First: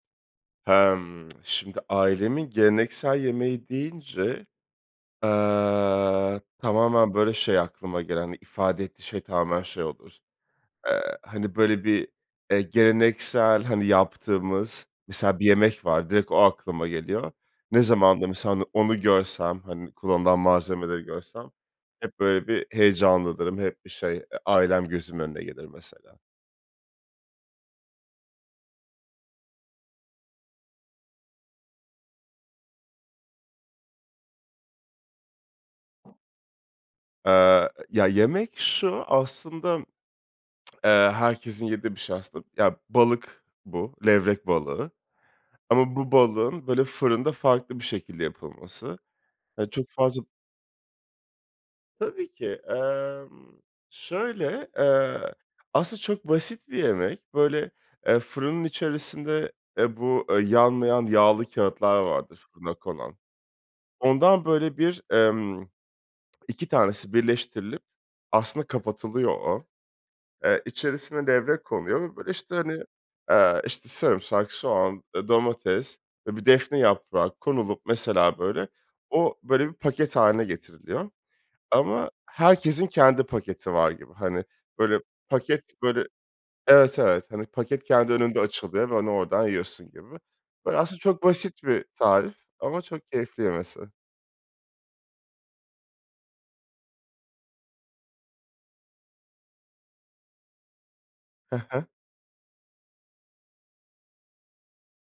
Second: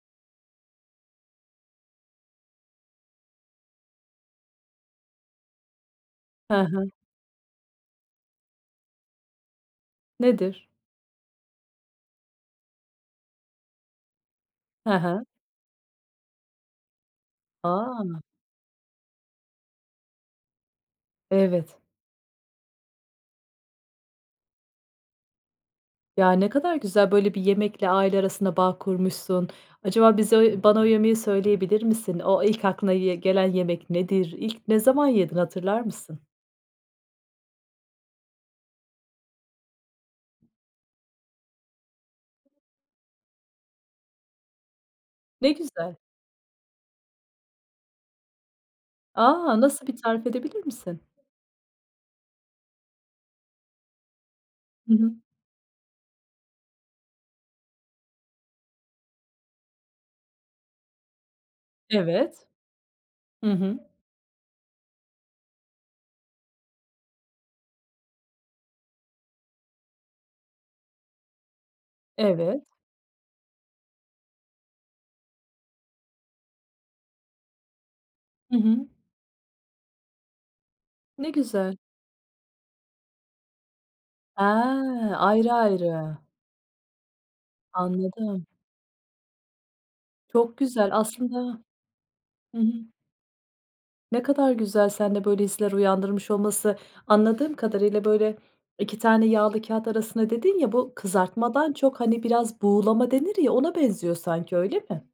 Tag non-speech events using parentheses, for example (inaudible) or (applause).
Emm, (tsk) şimdi ailemin geleneksel yemeği deyince, eee, Hı hı. tamamen, böyle, şey aklıma gelen, ifade ettiği şey tamamen şey olur, Nedir? eee, hani, böyle, bir, eee, geleneksel, hani, yaptığımız, Hı hı. mesela bir yemek var, direkt o aklıma geliyor. Ne zaman A! da mesela on onu görsem, hani, kullanılan malzemeleri görsem Evet. hep böyle bir heyecanlanırım, hep bir şey, eee, ailem gözümün önüne gelir, mesela. Ya, ne kadar güzel, böyle, bir yemekle aile arasında bağ kurmuşsun. Acaba bize ö bana o yemeği söyleyebilir misin? O ilk aklına ye gelen yemek nedir? İlk ne zaman yedin hatırlar mısın? Eee, ya yemek şu, aslında, (smacks lips) eee, herkesin yediği bir şey aslında. Ya balık bu, levrek balığı. Ne güzel. Ama bu balığın böyle fırında farklı bir şekilde yapılması. A, He, nasıl çok bir fazla tarif edebilir misin? Tabii ki, emm, şöyle, Hı hı. eee, aslında çok basit bir yemek. Böyle, eee, fırının içerisinde, e, bu yanmayan yağlı kâğıtlar vardır, Evet. fırına konan. Hı hı. Ondan böyle bir, emm, 2 tanesi birleştirilip, aslında kapatılıyor o, eee, içerisine levrek konuyor ve, böyle, işte, Evet. hani, eee, işte, sarımsak, soğan, eee, domates ve bir defne yaprağı konulup, mesela, Hı böyle, hı. o, böyle, bir paket hâline getiriliyor Ne güzel. ama herkesin kendi paketi var gibi. Hani, böyle, Ha, ayrı paket böyle, ayrı. evet, evet, hani, paket kendi önünde Anladım. açılıyor ve onu oradan yiyorsun gibi. Çok Böyle, güzel aslında çok aslında basit bir tarif Hı hı. ama çok keyifli yemesi. Ne kadar güzel seninle böyle hisler uyandırmış olması. Anladığım kadarıyla, böyle 2 tane yağlı kâğıt arasında dedin ya, bu Hı kızartmadan hı. çok, hani, biraz buğulama denir ya, ona benziyor sanki, öyle mi?